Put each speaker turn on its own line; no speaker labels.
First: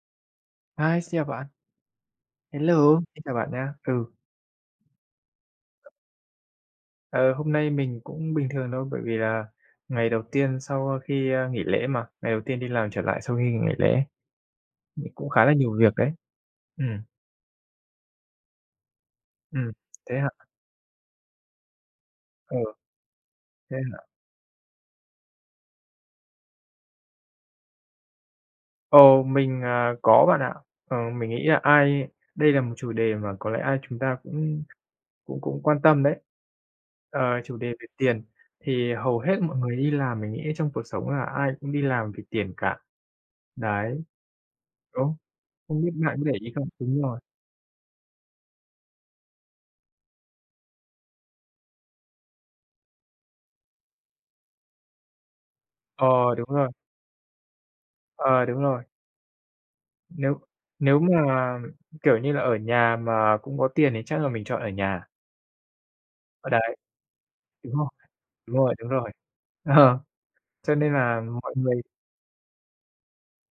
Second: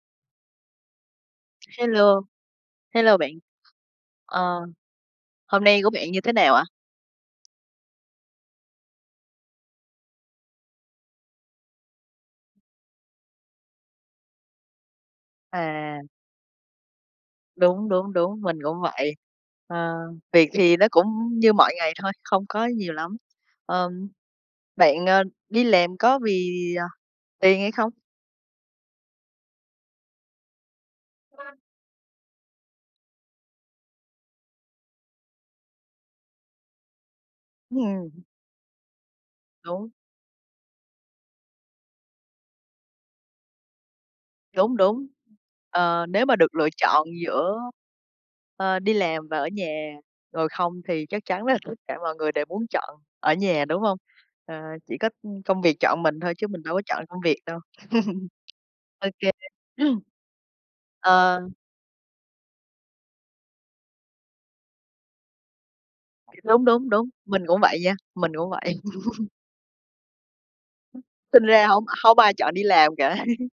Hi, xin chào bạn!
Hello,
Hello,
hello
xin
bạn.
chào bạn nhá! Ừ.
Ờ, hôm nay của bạn như thế nào ạ?
Ờ, hôm nay mình cũng bình thường đâu, bởi vì là ngày đầu tiên sau khi, a, nghỉ lễ mà, ngày đầu tiên đi làm trở lại sau khi nghỉ ngày lễ. Ừ, cũng khá là nhiều việc
À!
đấy. Ừ.
Đúng, đúng, đúng, mình cũng vậy.
Ừ,
Ờ,
thế hả?
việc thì nó cũng như mọi ngày thôi, không
Ờ.
có nhiều lắm.
Thế
Ờ,
hả?
bạn, ờ, đi làm có vì, à, tiền hay không?
Ồ, mình, à, có bạn ạ. Ờ, mình nghĩ là ai đây là một chủ đề mà có lẽ ai chúng ta cũng cũng cũng quan tâm đấy. Ờ, chủ đề về tiền,
Ừm.
thì hầu hết mọi người
Đúng.
đi làm mình nghĩ trong cuộc sống là ai cũng đi làm vì tiền cả. Đấy.
Đúng, đúng,
Đúng, không biết
ờ,
bạn có
nếu
để
mà
ý
được
không?
lựa
Đúng
chọn
rồi.
giữa, ờ, đi làm và ở nhà ngồi không thì chắc chắn là tất cả mọi người đều muốn chọn ở nhà, đúng hông? Ờ, chỉ có, ưm, công việc chọn mình thôi
Ờ, đúng
chứ mình
rồi.
đâu có chọn được công việc đâu.
Ờ, đúng rồi.
Ô kê.
Nếu nếu mà,
Ờ.
kiểu như là, ở nhà mà cũng có tiền thì chắc là mình chọn ở nhà. Ờ,
Đúng,
đấy.
đúng, đúng, mình cũng
Đúng
vậy
rồi,
nha, mình cũng
đúng rồi,
vậy.
đúng rồi. Ờ, cho nên là
Sinh
mọi
ra hông
người
hông ai chọn đi làm cả.